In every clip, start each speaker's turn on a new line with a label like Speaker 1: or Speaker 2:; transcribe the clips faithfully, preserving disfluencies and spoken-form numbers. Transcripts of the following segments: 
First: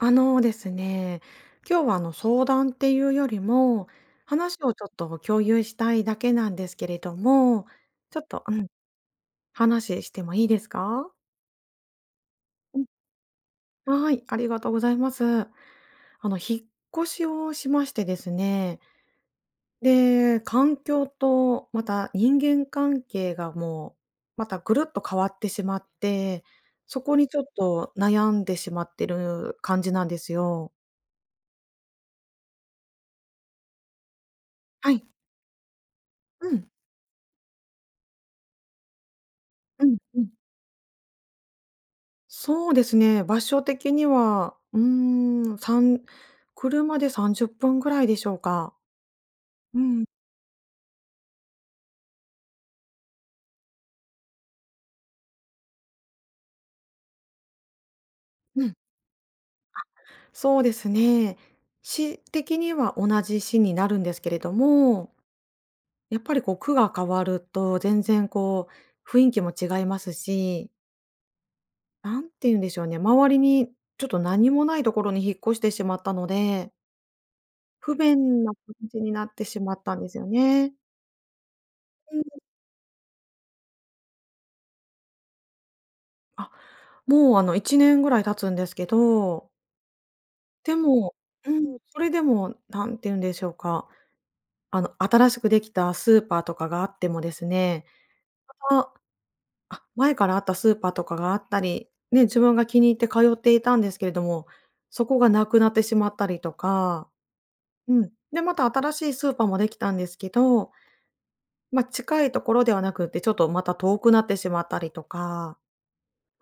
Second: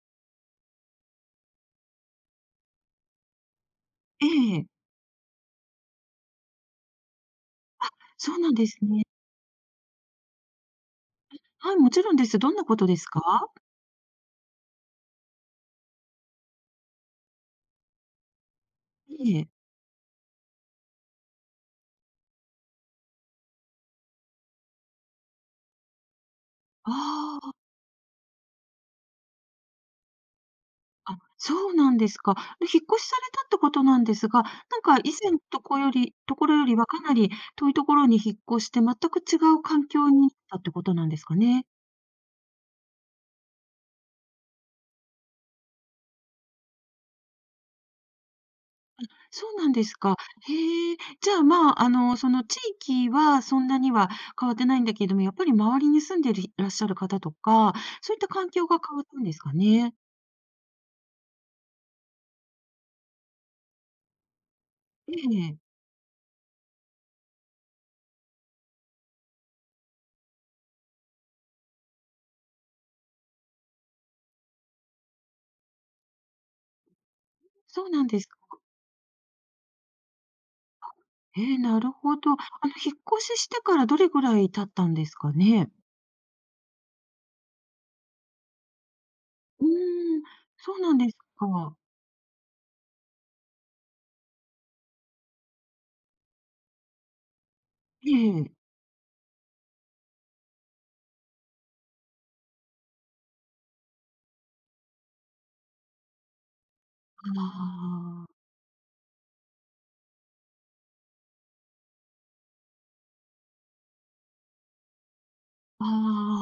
Speaker 1: あのですね、今日はあの相談っていうよりも、
Speaker 2: え
Speaker 1: 話
Speaker 2: え、
Speaker 1: をちょっと共有したいだけなんですけれども、ちょっ
Speaker 2: そう
Speaker 1: と、う
Speaker 2: なんで
Speaker 1: ん、
Speaker 2: すね。
Speaker 1: 話してもいいですか？
Speaker 2: はい、もちろんです。どんなこ
Speaker 1: うん。
Speaker 2: とですか？
Speaker 1: はい、ありがとうございます。あの引っ越しをしましてですね、
Speaker 2: ええ。
Speaker 1: で、環境とまた人間関係がもう、またぐるっと変わってしまって、そこにちょっ
Speaker 2: あ
Speaker 1: と悩んでしまってる感じなんですよ。
Speaker 2: あ、あ、そうなんですか。で、引っ越しされたってことなんですが、なん
Speaker 1: は
Speaker 2: か
Speaker 1: い。
Speaker 2: 以前のとこよりとこ
Speaker 1: う
Speaker 2: ろよ
Speaker 1: ん。
Speaker 2: りはかなり遠いところに引っ越して、全く違う
Speaker 1: う
Speaker 2: 環
Speaker 1: ん
Speaker 2: 境に
Speaker 1: う
Speaker 2: な
Speaker 1: ん。
Speaker 2: ったってことなんですかね？
Speaker 1: そうですね、場所的には、うーん、三、車でさんじゅっぷんぐらいでしょうか。
Speaker 2: そうなん
Speaker 1: う
Speaker 2: です
Speaker 1: ん、
Speaker 2: か。へえ、じゃあ、まあ、あの、その地域はそんなには変わってないんだけれども、やっぱり周りに住んでるいらっしゃる方とか、そういった環
Speaker 1: う
Speaker 2: 境
Speaker 1: ん、
Speaker 2: が変わったんですかね？
Speaker 1: そうですね。市的には同じ市になるんですけれども、
Speaker 2: ええ、
Speaker 1: やっぱりこう区が変わると全然こう雰囲気も違いますし、なんて言うんでしょうね、周りにちょっと何もないところに引っ越してしまったので、
Speaker 2: そう
Speaker 1: 不
Speaker 2: なんですか。
Speaker 1: 便な感じになってしまったんですよね。
Speaker 2: ええ、なる
Speaker 1: う
Speaker 2: ほ
Speaker 1: ん、
Speaker 2: ど。あの、引っ越ししてからどれぐらい経ったんですかね？
Speaker 1: あ、もうあのいちねんぐらい経つんですけど、
Speaker 2: うーん、
Speaker 1: で
Speaker 2: そうなんで
Speaker 1: も、
Speaker 2: す
Speaker 1: う
Speaker 2: か。
Speaker 1: ん、それでも、何て言うんでしょうか、あの、新しくできたスーパーとかがあってもですね、
Speaker 2: ええ。
Speaker 1: ああ、前からあったスーパーとかがあったり、ね、自分が気に入って通っていたんですけれども、そこがなくなってしまったりとか、
Speaker 2: あ
Speaker 1: うん。
Speaker 2: あ、
Speaker 1: で、また新しいスーパーもできたんですけど、まあ、近いところではなくて、ちょっとまた遠くなってしまったりとか、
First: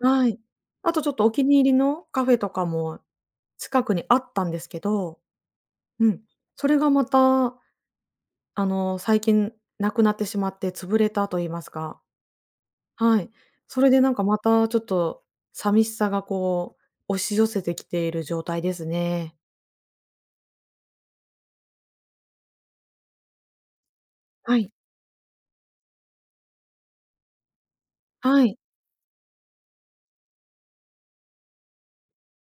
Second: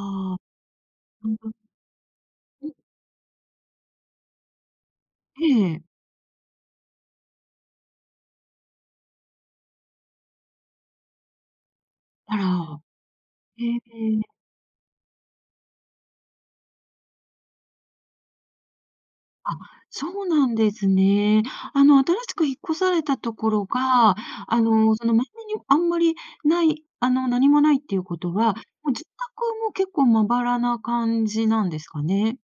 Speaker 1: はい。
Speaker 2: あ、
Speaker 1: あとちょっと
Speaker 2: う
Speaker 1: お
Speaker 2: ん、
Speaker 1: 気に入りのカフェとかも近くにあったんですけど、
Speaker 2: ええ、
Speaker 1: うん、それがまたあの、最近なくなってしまって潰れたと言いますか、
Speaker 2: あら、
Speaker 1: はい。
Speaker 2: え
Speaker 1: それでなん
Speaker 2: え、
Speaker 1: かまたちょっと寂しさがこう、押し寄せてきている状態ですね。
Speaker 2: あ、そうなんですね。あの、新しく引っ越されたところが、
Speaker 1: は
Speaker 2: あ
Speaker 1: い。
Speaker 2: の、その、周りにあんまりない、あの、何もないっていうこと
Speaker 1: は
Speaker 2: は、
Speaker 1: い。
Speaker 2: もう住宅も結構まばらな感じなんですかね？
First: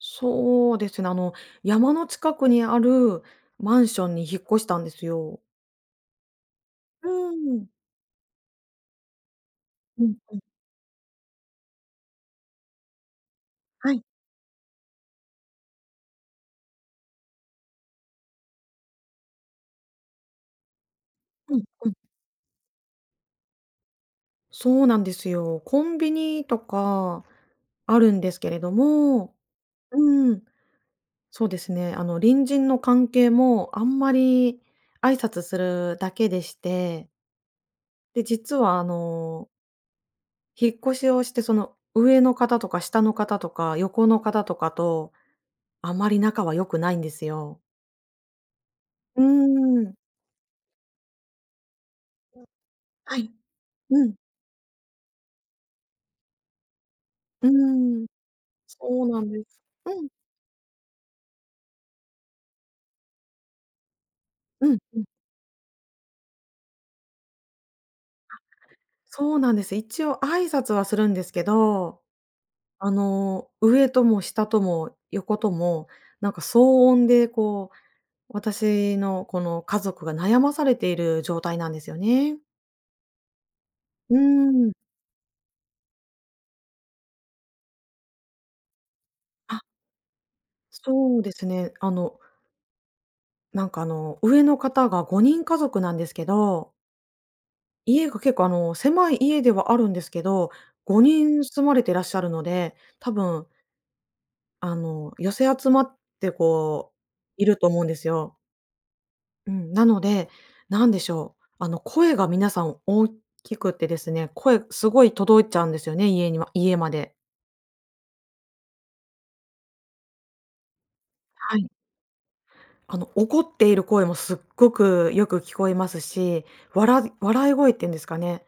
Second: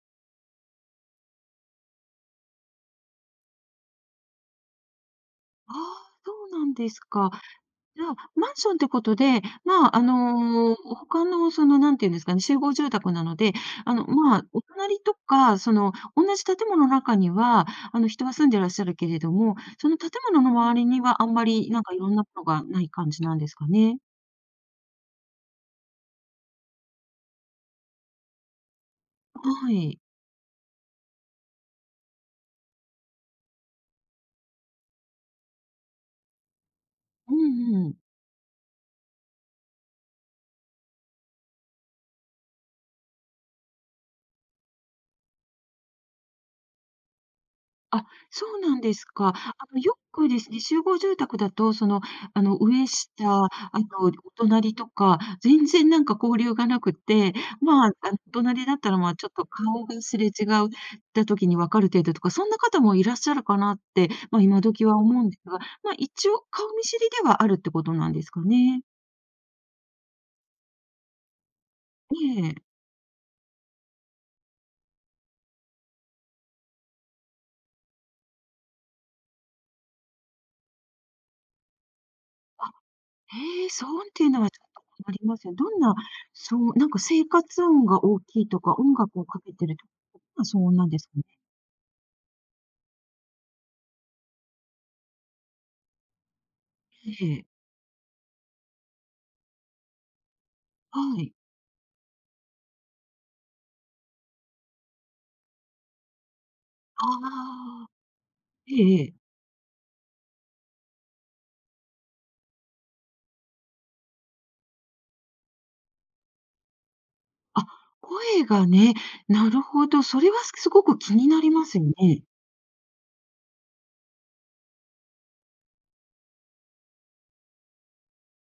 Speaker 1: そうですね、あの、山の近くにあるマンションに引っ越したんですよ。
Speaker 2: ああ、そうなんです
Speaker 1: う
Speaker 2: か。
Speaker 1: ん。
Speaker 2: じゃあ、マンションってことで、まあ、
Speaker 1: う
Speaker 2: あ
Speaker 1: んうん。
Speaker 2: の、他のその、なんていうんですかね、集合住宅なので、
Speaker 1: は
Speaker 2: あ
Speaker 1: い。
Speaker 2: の、まあ、お隣とか、その、同じ建物の中には、あの、人は住んでらっしゃるけれども、その建物の周りにはあんま
Speaker 1: うん
Speaker 2: り、なん
Speaker 1: うん。
Speaker 2: かいろんなものがない感じなんですかね？
Speaker 1: そうなんですよ。コンビニとかあるんですけれども、
Speaker 2: はい。
Speaker 1: うん。そうですね。あの、隣人の関係もあんまり挨拶するだけでして、
Speaker 2: うんうん。
Speaker 1: で、実はあの、引っ越しをして、その上の方とか下の方とか横の方とかと、あまり仲は良くないんですよ。
Speaker 2: あ、そうなんです
Speaker 1: う
Speaker 2: か。あの、
Speaker 1: ーん。
Speaker 2: よくですね、集合住宅だと、その、あの、上
Speaker 1: はい。
Speaker 2: 下、あと
Speaker 1: うん。
Speaker 2: お隣とか、全然なんか交流がなくて、
Speaker 1: う
Speaker 2: まあ、
Speaker 1: ーん。
Speaker 2: あの、お隣だったら、
Speaker 1: そ
Speaker 2: ま
Speaker 1: う
Speaker 2: あ、
Speaker 1: な
Speaker 2: ちょ
Speaker 1: ん
Speaker 2: っ
Speaker 1: で
Speaker 2: と
Speaker 1: す。
Speaker 2: 顔が
Speaker 1: うん。
Speaker 2: すれ違うた時に分かる程度とか、そんな方もいらっしゃるかなって、まあ、今
Speaker 1: うん
Speaker 2: 時
Speaker 1: う
Speaker 2: は
Speaker 1: ん。
Speaker 2: 思うんですが、まあ、一応顔見知りではあるってことなんですかね？
Speaker 1: そうなんです。一応挨拶はするんですけど、
Speaker 2: ええ。
Speaker 1: あの、上とも下とも横とも、なんか騒音でこう私のこの家族が悩まされている状態なんですよね。
Speaker 2: へえ、騒音っ
Speaker 1: う
Speaker 2: ていうのはちょ
Speaker 1: ーん。
Speaker 2: っと困りますね。どんな、そう、なんか生活音が大きいとか、音楽をかけ
Speaker 1: あ、
Speaker 2: てるとか、どんな騒音なんですか
Speaker 1: そう
Speaker 2: ね？
Speaker 1: ですね。あの、なんかあの、上の方がごにん家族なんですけど、
Speaker 2: ええ、
Speaker 1: 家が結構あの、狭い家ではあるんですけど、5
Speaker 2: はい。
Speaker 1: 人住まれてらっしゃるので、多分あの、寄せ集まってこう、いると思うん
Speaker 2: あ
Speaker 1: ですよ。
Speaker 2: あ、ええ、
Speaker 1: うん、なので、なんでしょう、あの、声が皆さん大きくてですね、声すごい届いちゃうんですよね、家には家まで。
Speaker 2: あ、声がね、なるほど、それはすごく気になり
Speaker 1: は
Speaker 2: ま
Speaker 1: い。
Speaker 2: すよね。
Speaker 1: あの、怒っている声もすっごくよく聞こえますし、わら笑い声っていうんですかね、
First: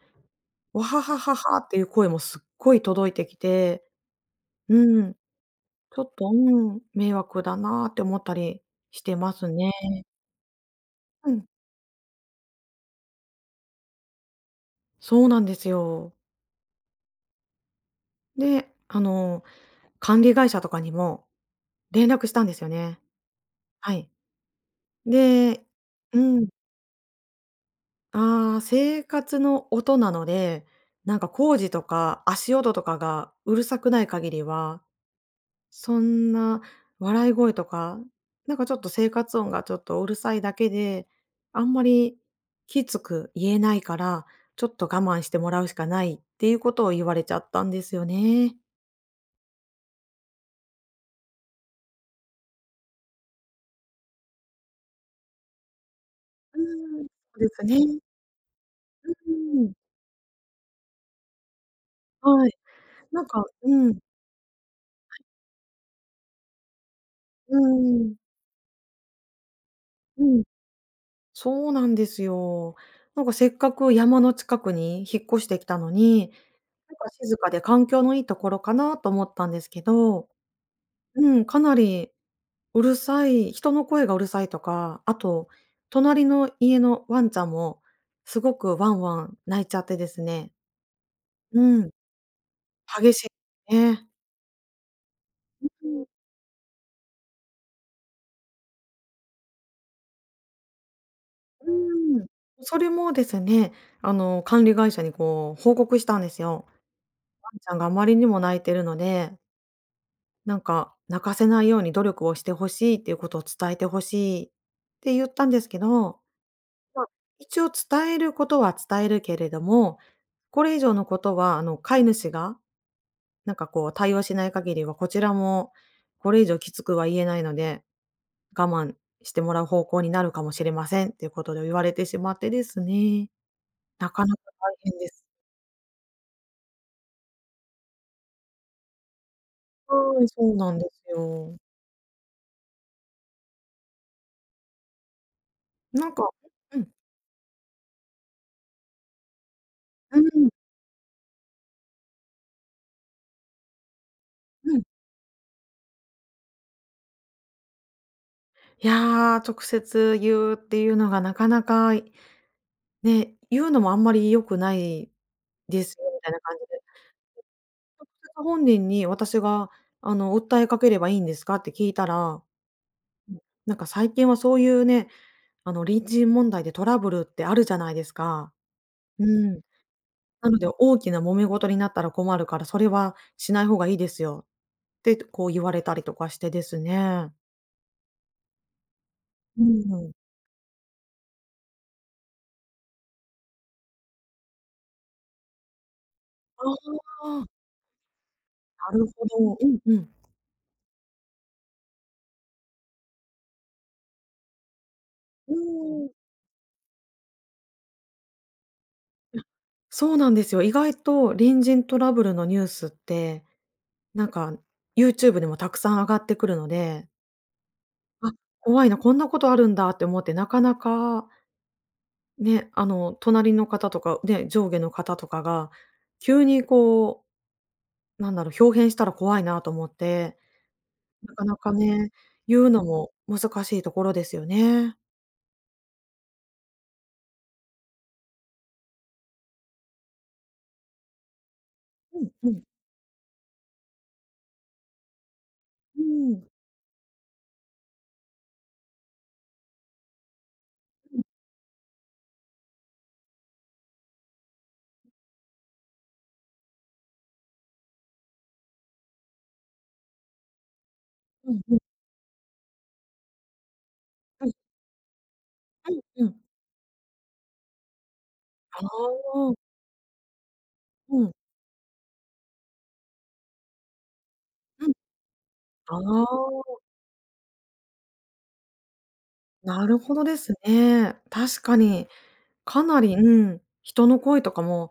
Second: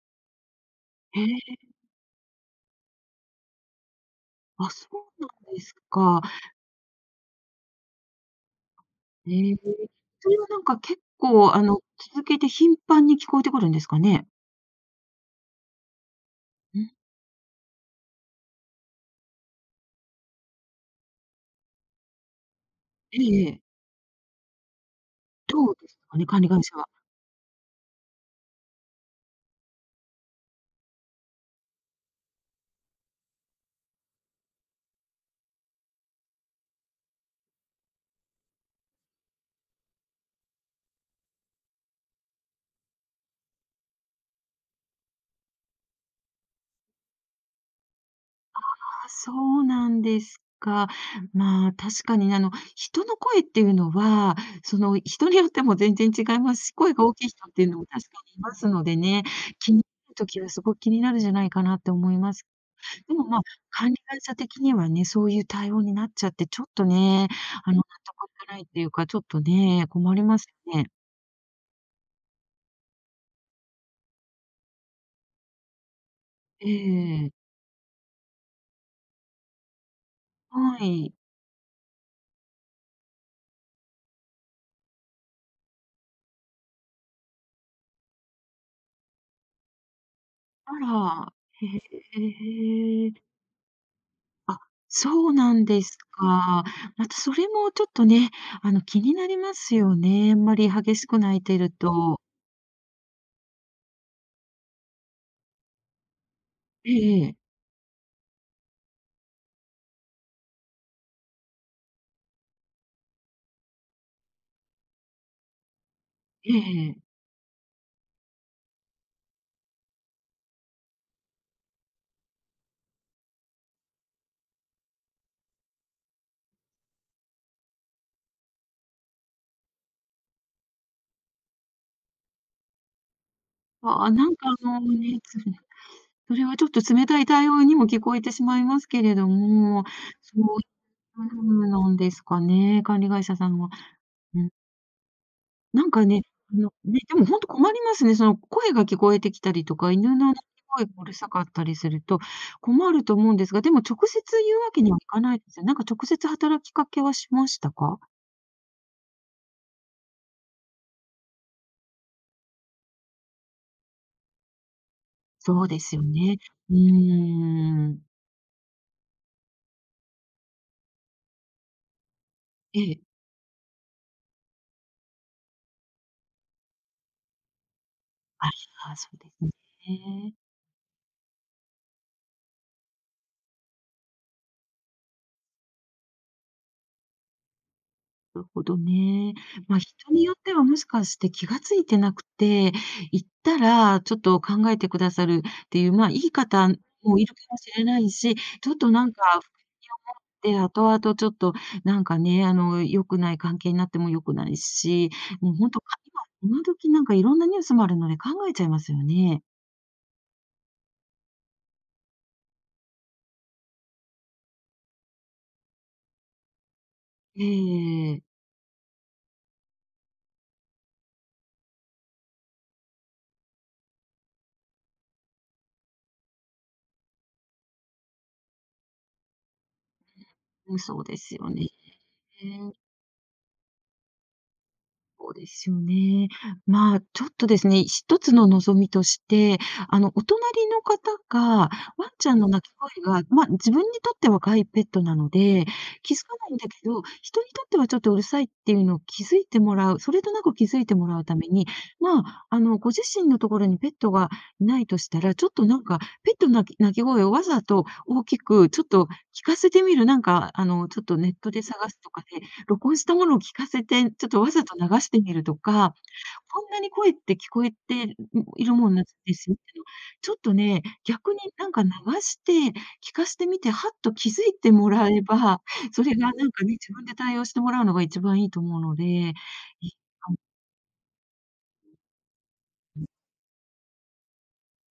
Speaker 1: わはは
Speaker 2: え
Speaker 1: ははっ
Speaker 2: え、
Speaker 1: ていう声もすっごい届いてきて、
Speaker 2: あ、
Speaker 1: う
Speaker 2: そ
Speaker 1: ん、
Speaker 2: うなんです
Speaker 1: ちょっ
Speaker 2: か。
Speaker 1: と、うん、迷惑だなって思ったりして
Speaker 2: え
Speaker 1: ます
Speaker 2: え、
Speaker 1: ね。
Speaker 2: それはなんか結
Speaker 1: うん、
Speaker 2: 構あの、続けて頻繁に聞こえてくるんですかね？
Speaker 1: そうなんですよ。
Speaker 2: うん、
Speaker 1: で、あの、管理会社とかにも連絡したんですよね。
Speaker 2: えええ。
Speaker 1: はい。で、
Speaker 2: どうですか
Speaker 1: う
Speaker 2: ね、管
Speaker 1: ん、
Speaker 2: 理会社は。
Speaker 1: ああ、生活の音なので、なんか工事とか足音とかがうるさくない限りはそんな笑い声とか、なんかちょっと生活音がちょっとうるさいだけで、あんまりきつく言えないから、ちょっと我慢してもらうしかないっていうことを言われちゃったんですよね。
Speaker 2: あ、そうなんですか。まあ、確かにあの、人の声っていうのは、その、人によっても全然違いま
Speaker 1: う
Speaker 2: すし、声
Speaker 1: ーん。
Speaker 2: が
Speaker 1: そ
Speaker 2: 大きい人
Speaker 1: うで
Speaker 2: って
Speaker 1: す
Speaker 2: いうのも
Speaker 1: ね。
Speaker 2: 確かにいますので
Speaker 1: う
Speaker 2: ね、
Speaker 1: ー
Speaker 2: 気
Speaker 1: ん。
Speaker 2: になるときはすごく気になるんじゃないかなって思います。
Speaker 1: はい。
Speaker 2: で
Speaker 1: な
Speaker 2: も、
Speaker 1: ん
Speaker 2: ま、
Speaker 1: かう
Speaker 2: 管理
Speaker 1: ん、
Speaker 2: 会社的にはね、そういう対応になっちゃって、ちょっとね、
Speaker 1: う
Speaker 2: あの、納
Speaker 1: ん、
Speaker 2: 得いかないっていうか、ちょっとね、困
Speaker 1: う
Speaker 2: りま
Speaker 1: ん。
Speaker 2: すよね。
Speaker 1: そうなんですよ。なんかせっかく山の近くに引っ越してきたのに、
Speaker 2: え
Speaker 1: なんか
Speaker 2: え。
Speaker 1: 静かで環境のいいところかなと思ったんですけど、
Speaker 2: はい。
Speaker 1: うん、かなりうるさい、人の声がうるさいとか、あと、隣の家のワンちゃんも、すごくワンワン鳴いちゃってですね。
Speaker 2: あら、
Speaker 1: うん、
Speaker 2: へ
Speaker 1: 激
Speaker 2: え。
Speaker 1: しいね。
Speaker 2: あ、そうな
Speaker 1: う
Speaker 2: んです
Speaker 1: ん、
Speaker 2: か。またそれもちょっとね、あの、気になりますよね。あんまり激しく泣いて
Speaker 1: う
Speaker 2: ると。
Speaker 1: ーん。それもですね、あの、管理会社にこう報告したんですよ。
Speaker 2: え
Speaker 1: ワ
Speaker 2: え
Speaker 1: ンちゃんがあまりにも泣いてるので、なんか泣かせないように努力をしてほしいっていうことを伝えてほしいって言ったんですけど、
Speaker 2: え
Speaker 1: ま、
Speaker 2: え。
Speaker 1: 一応伝えることは伝えるけれども、これ以上のことは、あの、飼い主がなんかこう対応しない限りは、こちらもこれ以上きつくは言えないので、我慢してもらう方向になるかもしれませんっていうことで言われてしまってですね、
Speaker 2: あ
Speaker 1: な
Speaker 2: あ、
Speaker 1: か
Speaker 2: な
Speaker 1: な
Speaker 2: ん
Speaker 1: か
Speaker 2: かあ
Speaker 1: 大
Speaker 2: の
Speaker 1: 変で
Speaker 2: ね、
Speaker 1: す。
Speaker 2: つそれはちょっと冷たい対応にも聞こえてしまいますけれども、
Speaker 1: はい、
Speaker 2: そ
Speaker 1: そうなんです
Speaker 2: ういう
Speaker 1: よ。
Speaker 2: ものなんですかね、管理会社さんは。う、なん
Speaker 1: な
Speaker 2: か
Speaker 1: ん
Speaker 2: ね、
Speaker 1: か
Speaker 2: あの、
Speaker 1: うん、
Speaker 2: ね、でも本当困りますね。その声が聞こえてきたりとか、犬
Speaker 1: う
Speaker 2: の鳴き
Speaker 1: ん、
Speaker 2: 声がうるさかったりすると困ると思うんですが、でも直接言う
Speaker 1: う
Speaker 2: わ
Speaker 1: ん。
Speaker 2: けにはいかないですよ。なんか直接働きかけはしましたか？
Speaker 1: いや、直接言うっていうのがなかなか、ね、言うのもあんまり良くない
Speaker 2: そうで
Speaker 1: で
Speaker 2: す
Speaker 1: す
Speaker 2: よ
Speaker 1: よみたい
Speaker 2: ね。
Speaker 1: な感じ
Speaker 2: う
Speaker 1: で、
Speaker 2: ーん。
Speaker 1: それと本人に私があの、訴えかければいいんですかって聞いたら、
Speaker 2: ええ。
Speaker 1: なんか最近はそういうねあの、隣人問題でトラブルってあるじゃないです
Speaker 2: あ
Speaker 1: か。
Speaker 2: あ、そう
Speaker 1: う
Speaker 2: ですね。
Speaker 1: ん。なので「大きな揉め事になったら困るから、それはしない方がいいですよ」って、こう言われたりとかしてですね。
Speaker 2: なるほどね。
Speaker 1: う
Speaker 2: まあ、
Speaker 1: ん、
Speaker 2: 人によってはもしかして気がついてなくて、行ったらちょっと考えてくださるっていう、まあ、いい方
Speaker 1: あ
Speaker 2: もいるか
Speaker 1: あ、
Speaker 2: もしれないし、ちょっと
Speaker 1: なる
Speaker 2: なんか
Speaker 1: ほ
Speaker 2: 不
Speaker 1: ど。うんうん。
Speaker 2: 意に思って、後々ちょっとなんかね、あの、良くない関係になっても良くないし、も
Speaker 1: う
Speaker 2: う本当か
Speaker 1: ーん。
Speaker 2: 今今時なんかいろんなニュースもあるので考えちゃいますよね。
Speaker 1: そうなんですよ。意外と隣人トラブルのニュースって、なんか ユーチューブ でもたくさん上がってくるので、
Speaker 2: ええ、
Speaker 1: あ、怖いな、こんなことあるんだって思って、なかなかね、あの、隣の方とか、ね、上下の方とかが、急にこう、なんだろう、豹変したら怖いなと思って、
Speaker 2: うん、そうで
Speaker 1: な
Speaker 2: す
Speaker 1: か
Speaker 2: よ
Speaker 1: な
Speaker 2: ね。
Speaker 1: かね、言うのも難しいところですよね。
Speaker 2: そうですよね。まあ、ちょっとですね、一つの望みとして、あの、お隣の方が、ワン
Speaker 1: う
Speaker 2: ち
Speaker 1: ん
Speaker 2: ゃんの
Speaker 1: う
Speaker 2: 鳴
Speaker 1: ん。
Speaker 2: き声が、まあ、自分にとっては飼いペットなので、
Speaker 1: う
Speaker 2: 気づか
Speaker 1: ん。
Speaker 2: ないんだけど、人にとってはちょっとうるさいっていうのを気づいてもらう、それとなく気づいても
Speaker 1: う
Speaker 2: ら
Speaker 1: ん
Speaker 2: うために、まあ、あの、ご自身のところにペットがいないとしたら、ちょっとなんか、ペットの鳴き鳴き声をわざと大きくちょっと聞かせてみる、なんか、あの、ちょっとネッ
Speaker 1: う
Speaker 2: ト
Speaker 1: ん
Speaker 2: で
Speaker 1: うん。
Speaker 2: 探すとかで録音したものを聞かせて、ちょっと
Speaker 1: うん
Speaker 2: わざと流してみると
Speaker 1: う
Speaker 2: か、
Speaker 1: んうん。
Speaker 2: こんなに声って聞こえてんいる
Speaker 1: あ
Speaker 2: もんなんです
Speaker 1: あ、
Speaker 2: よっての、ちょっとね、
Speaker 1: うん。
Speaker 2: 逆になんか流して聞かしてみて、はっと気づいて
Speaker 1: う
Speaker 2: も
Speaker 1: ん。
Speaker 2: らえば、それ
Speaker 1: あ
Speaker 2: がなんかね、
Speaker 1: あ、
Speaker 2: 自分で対応してもらうのが一番いいと思うので、い
Speaker 1: な
Speaker 2: い
Speaker 1: るほど
Speaker 2: かも、
Speaker 1: ですね。確かに、かなり、うん、人の声とかも、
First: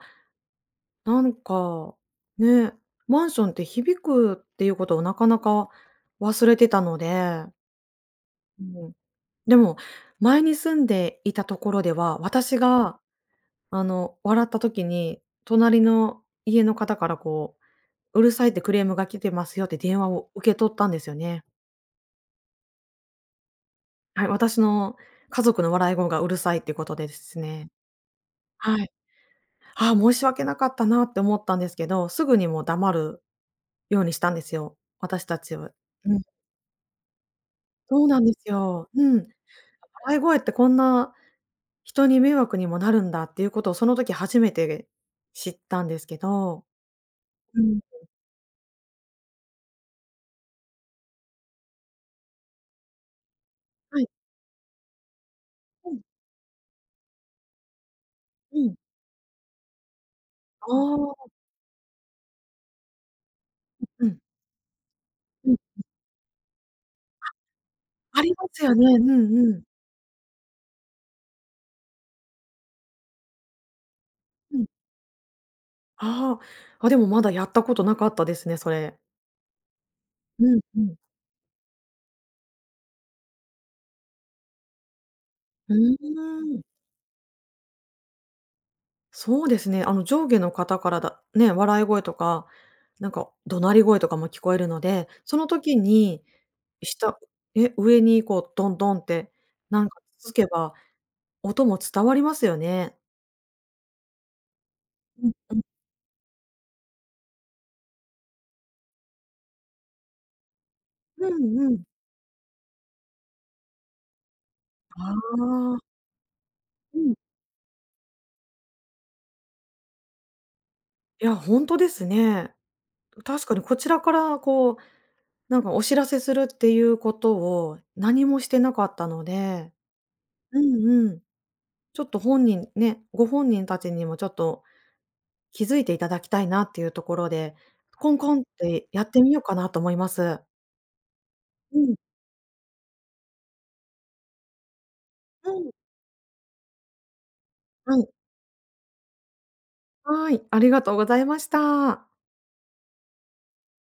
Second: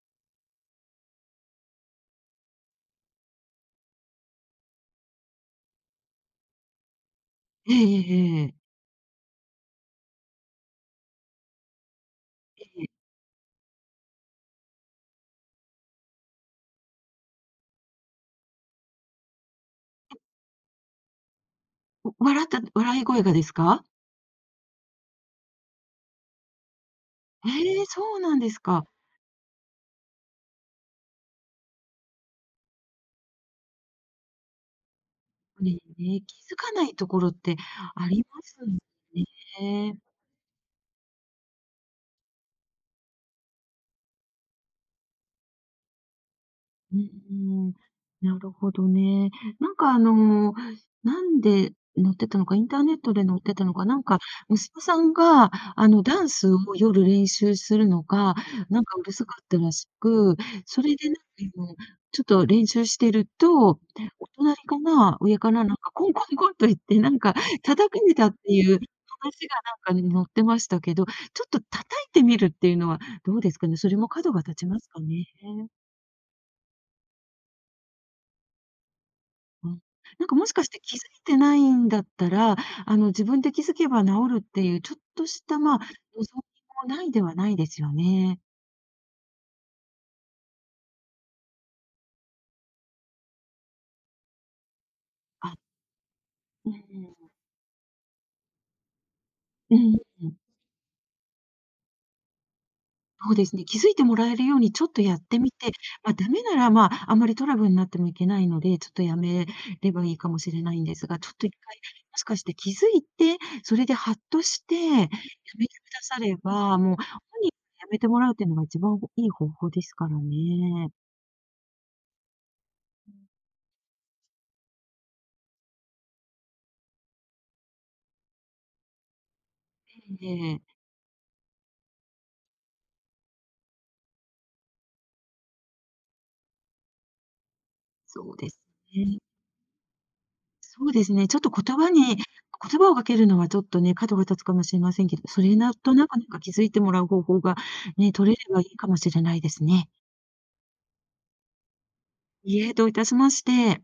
Speaker 1: なんか、ね、マンションって響くっていうことをなかなか忘れてたので、
Speaker 2: ええええええ。
Speaker 1: うん、でも、前に住んでいたところでは、私
Speaker 2: え
Speaker 1: が、
Speaker 2: え。
Speaker 1: あの、笑った時に、隣の家の方からこう、「うるさい」ってクレームが来てますよって電話を受け取ったんですよね。
Speaker 2: お、笑った笑い声がですか？
Speaker 1: はい、私の家族の笑い声がうるさいっていうことでです
Speaker 2: え
Speaker 1: ね。
Speaker 2: え、そうなんです
Speaker 1: は
Speaker 2: か。
Speaker 1: い。ああ、申し訳なかったなって思ったんですけど、すぐにもう黙るようにしたんですよ、私たちは。
Speaker 2: ね
Speaker 1: うん、
Speaker 2: ね、気づかないところって
Speaker 1: そう
Speaker 2: あ
Speaker 1: なん
Speaker 2: り
Speaker 1: で
Speaker 2: ま
Speaker 1: す
Speaker 2: す
Speaker 1: よ。うん。
Speaker 2: ね。
Speaker 1: 笑い声ってこんな人に迷惑にもなるんだっていうことをその時初めて知ったんですけど。
Speaker 2: う
Speaker 1: う
Speaker 2: ん、
Speaker 1: ん。
Speaker 2: なるほどね。なんかあの、なんで載ってたのか、インターネットで載ってたのか、な
Speaker 1: は
Speaker 2: ん
Speaker 1: い。
Speaker 2: か娘さんがあ
Speaker 1: うん
Speaker 2: のダンスを夜練習するのが、
Speaker 1: うん。
Speaker 2: なんかうるさかったらしく、
Speaker 1: あ
Speaker 2: それでなんか
Speaker 1: あ、
Speaker 2: あの、ちょっと練習してると、
Speaker 1: うん、
Speaker 2: お隣かな、上
Speaker 1: う
Speaker 2: か
Speaker 1: ん。
Speaker 2: らなんかコンコンコンと言って、なんか叩かれ
Speaker 1: あ
Speaker 2: た
Speaker 1: り
Speaker 2: って
Speaker 1: ま
Speaker 2: い
Speaker 1: すよ
Speaker 2: う
Speaker 1: ね。うん
Speaker 2: 話
Speaker 1: う
Speaker 2: が
Speaker 1: ん。
Speaker 2: なんか載ってましたけど、ちょっと叩いてみるっていうのはどうですかね。それも角が
Speaker 1: うん。
Speaker 2: 立ちますかね。
Speaker 1: ああ、あ、でもまだやったことなかったですね、それ。
Speaker 2: うん。なんかもし
Speaker 1: うん
Speaker 2: かし
Speaker 1: う
Speaker 2: て
Speaker 1: ん。
Speaker 2: 気づいてないんだったら、あの、自分で気づけば治るっていう、ちょっとした、
Speaker 1: う
Speaker 2: まあ、
Speaker 1: ー
Speaker 2: 望
Speaker 1: ん。
Speaker 2: みもないではないですよね。
Speaker 1: そうですね、あの上下の方からだね、笑い声とか、なんか怒鳴り声とかも聞こえるので、その
Speaker 2: あ、
Speaker 1: 時に、
Speaker 2: うん。
Speaker 1: 下え、上にこうドンドンって
Speaker 2: う
Speaker 1: なんか
Speaker 2: ん、
Speaker 1: つつけば、音も伝わりますよね。
Speaker 2: そうですね。気づいてもらえるようにちょっとやっ
Speaker 1: うん
Speaker 2: てみ
Speaker 1: うん。
Speaker 2: て、まあ、ダメなら、まあ、あんまりトラブルになってもいけないので、ちょっとやめればいいかもしれないんですが、ち
Speaker 1: う
Speaker 2: ょっと一
Speaker 1: んう
Speaker 2: 回、
Speaker 1: ん。
Speaker 2: もしかして気づいて、それでハッとして、や
Speaker 1: あ
Speaker 2: めて
Speaker 1: あ。
Speaker 2: くだされば、もう、本
Speaker 1: うん。
Speaker 2: 人にやめてもらうっていうのが一番いい方法ですからね。
Speaker 1: いや、ほんとですね。確かにこちらからこう、なんかお知らせするっていうことを何もしてなかったので、
Speaker 2: え
Speaker 1: う
Speaker 2: え。
Speaker 1: んうん。ちょっと本人ね、ご本人たちにもちょっと気づいていただきたいなっていうところで、コン
Speaker 2: そ
Speaker 1: コ
Speaker 2: う
Speaker 1: ンっ
Speaker 2: です
Speaker 1: てやっ
Speaker 2: ね。
Speaker 1: てみようかなと思います。
Speaker 2: そうですね、ちょっと言
Speaker 1: う
Speaker 2: 葉
Speaker 1: ん、
Speaker 2: に言葉をかけるのはちょっとね、角が立つかもしれませんけど、そ
Speaker 1: う
Speaker 2: れ
Speaker 1: ん。
Speaker 2: なんとなくなんか気づいてもらう方法が
Speaker 1: はい。
Speaker 2: ね、取れればいいかもしれないですね。
Speaker 1: はい、ありがとうございました。
Speaker 2: いいえ、どういたしまして。